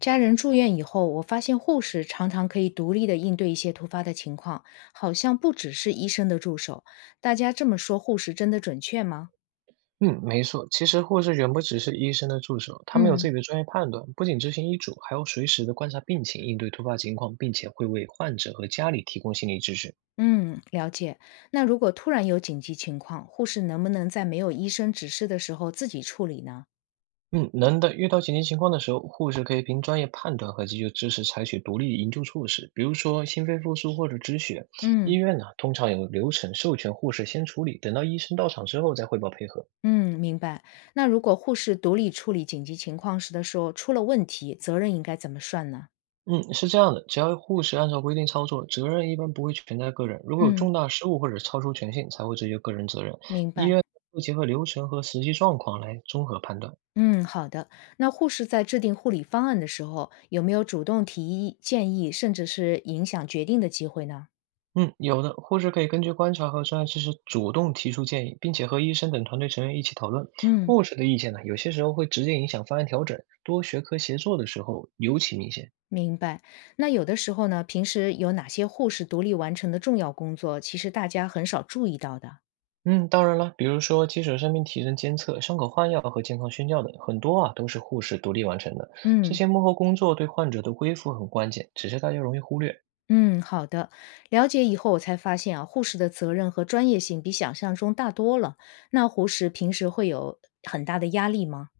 家人住院以后，我发现护士常常可以独立的应对一些突发的情况，好像不只是医生的助手。大家这么说，护士真的准确吗？嗯，没错。其实护士远不只是医生的助手，他们有嗯，自己的专业判断，不仅执行医嘱，还要随时的观察病情，应对突发情况，并且会为患者和家里提供心理支持。嗯，了解。那如果突然有紧急情况，护士能不能在没有医生指示的时候自己处理呢？嗯，能的。遇到紧急情况的时候，护士可以凭专业判断和急救知识采取独立营救措施，比如说心肺复苏或者止血。医嗯，院呢，通常有流程授权护士先处理，等到医生到场之后再汇报配合。嗯，明白。那如果护士独立处理紧急情况时的时候出了问题，责任应该怎么算呢？嗯，是这样的，只要护士按照规定操作，责任一般不会全在个人。如果有嗯，重大失误或者超出权限，才会追究个人责任。明医白。院会结合流程和实际状况来综合判断。嗯，好的。那护士在制定护理方案的时候，有没有主动提议、建议，甚至是影响决定的机会呢？嗯，有的护士可以根据观察和专业知识主动提出建议，并且和医生等团队成员一起讨论。嗯，护士的意见呢，有些时候会直接影响方案调整，多学科协作的时候尤其明显。明白。那有的时候呢，平时有哪些护士独立完成的重要工作，其实大家很少注意到的？嗯，当然了，比如说基础生命体征监测、伤口换药和健康宣教等，很多啊都是护士独立完成的。这嗯，些幕后工作对患者的恢复很关键，只是大家容易忽略。嗯，好的。了解以后，我才发现啊，护士的责任和专业性比想象中大多了。那护士平时会有很大的压力吗？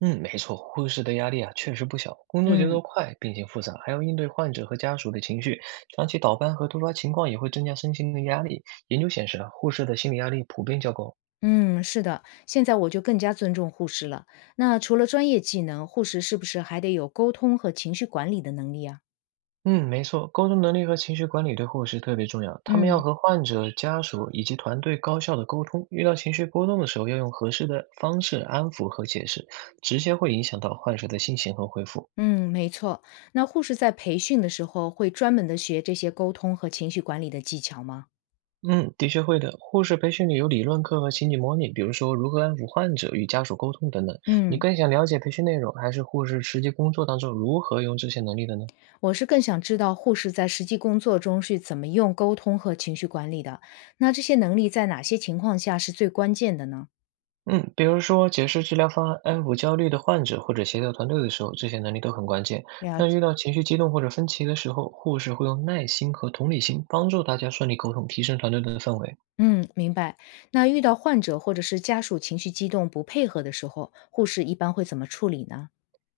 嗯，没错，护士的压力啊确实不小，工作节嗯。奏快，病情复杂，还要应对患者和家属的情绪，长期倒班和突发情况也会增加身心的压力。研究显示啊，护士的心理压力普遍较高。嗯，是的，现在我就更加尊重护士了。那除了专业技能，护士是不是还得有沟通和情绪管理的能力啊？嗯，没错，沟通能力和情绪管理对护士特别重要。他们要嗯，和患者、家属以及团队高效的沟通，遇到情绪波动的时候，要用合适的方式安抚和解释，直接会影响到患者的心情和恢复。嗯，没错。那护士在培训的时候会专门的学这些沟通和情绪管理的技巧吗？嗯，的确会的。护士培训里有理论课和情景模拟，比如说如何安抚患者与家属沟通等等。你嗯，更想了解培训内容，还是护士实际工作当中如何用这些能力的呢？我是更想知道护士在实际工作中是怎么用沟通和情绪管理的。那这些能力在哪些情况下是最关键的呢？嗯，比如说解释治疗方案、安抚焦虑的患者或者协调团队的时候，这些能力都很关键。了那遇解。到情绪激动或者分歧的时候，护士会用耐心和同理心帮助大家顺利沟通，提升团队的氛围。嗯，明白。那遇到患者或者是家属情绪激动不配合的时候，护士一般会怎么处理呢？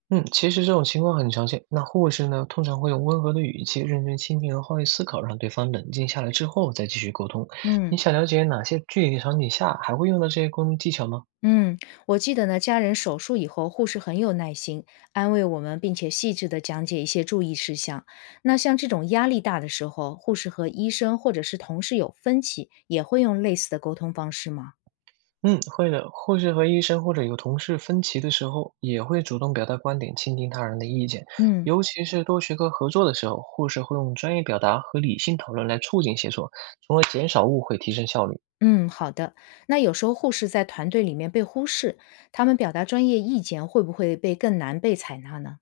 嗯，其实这种情况很常见。那护士呢，通常会用温和的语气、认真倾听和换位思考，让对方冷静下来之后再继续沟通。你嗯，想了解哪些具体场景下还会用到这些沟通技巧吗？嗯，我记得呢，家人手术以后，护士很有耐心，安慰我们，并且细致的讲解一些注意事项。那像这种压力大的时候，护士和医生或者是同事有分歧，也会用类似的沟通方式吗？嗯，会的。护士和医生或者有同事分歧的时候，也会主动表达观点，倾听他人的意见。嗯尤其是多学科合作的时候，护士会用专业表达和理性讨论来促进协作，从而减少误会，提升效率。嗯，好的。那有时候护士在团队里面被忽视，他们表达专业意见会不会被更难被采纳呢？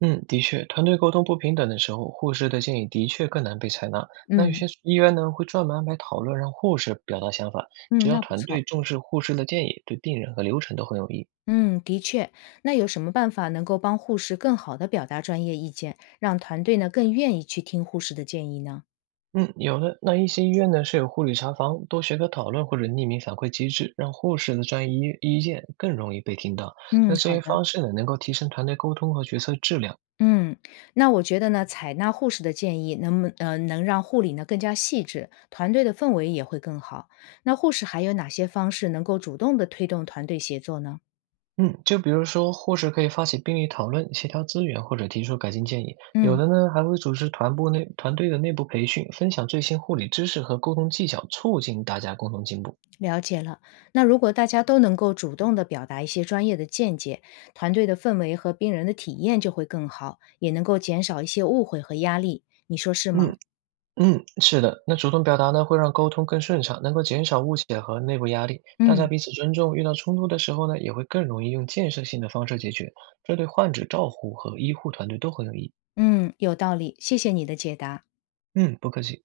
嗯，的确，团队沟通不平等的时候，护士的建议的确更难被采纳。那有嗯些医院呢，会专门安排讨论，让护士表达想法。嗯，只要那不团队错。重视护士的建议，对病人和流程都很有益。嗯，的确。那有什么办法能够帮护士更好的表达专业意见，让团队呢更愿意去听护士的建议呢？嗯，有的。那一些医院呢是有护理查房、多学科讨论或者匿名反馈机制，让护士的专业意见更容易被听到。嗯，那这好些的。方式呢，能够提升团队沟通和决策质量。嗯，那我觉得呢，采纳护士的建议，能不能让护理呢更加细致，团队的氛围也会更好。那护士还有哪些方式能够主动的推动团队协作呢？嗯，就比如说，护士可以发起病例讨论、协调资源或者提出改进建议，有嗯。的呢还会组织团队的内部培训，分享最新护理知识和沟通技巧，促进大家共同进步。了解了。那如果大家都能够主动的表达一些专业的见解，团队的氛围和病人的体验就会更好，也能够减少一些误会和压力。你说是吗？嗯，嗯，是的，那主动表达呢，会让沟通更顺畅，能够减少误解和内部压力。大家嗯彼此尊重，遇到冲突的时候呢，也会更容易用建设性的方式解决，这对患者照护和医护团队都很有益。嗯，有道理。谢谢你的解答。嗯，不客气。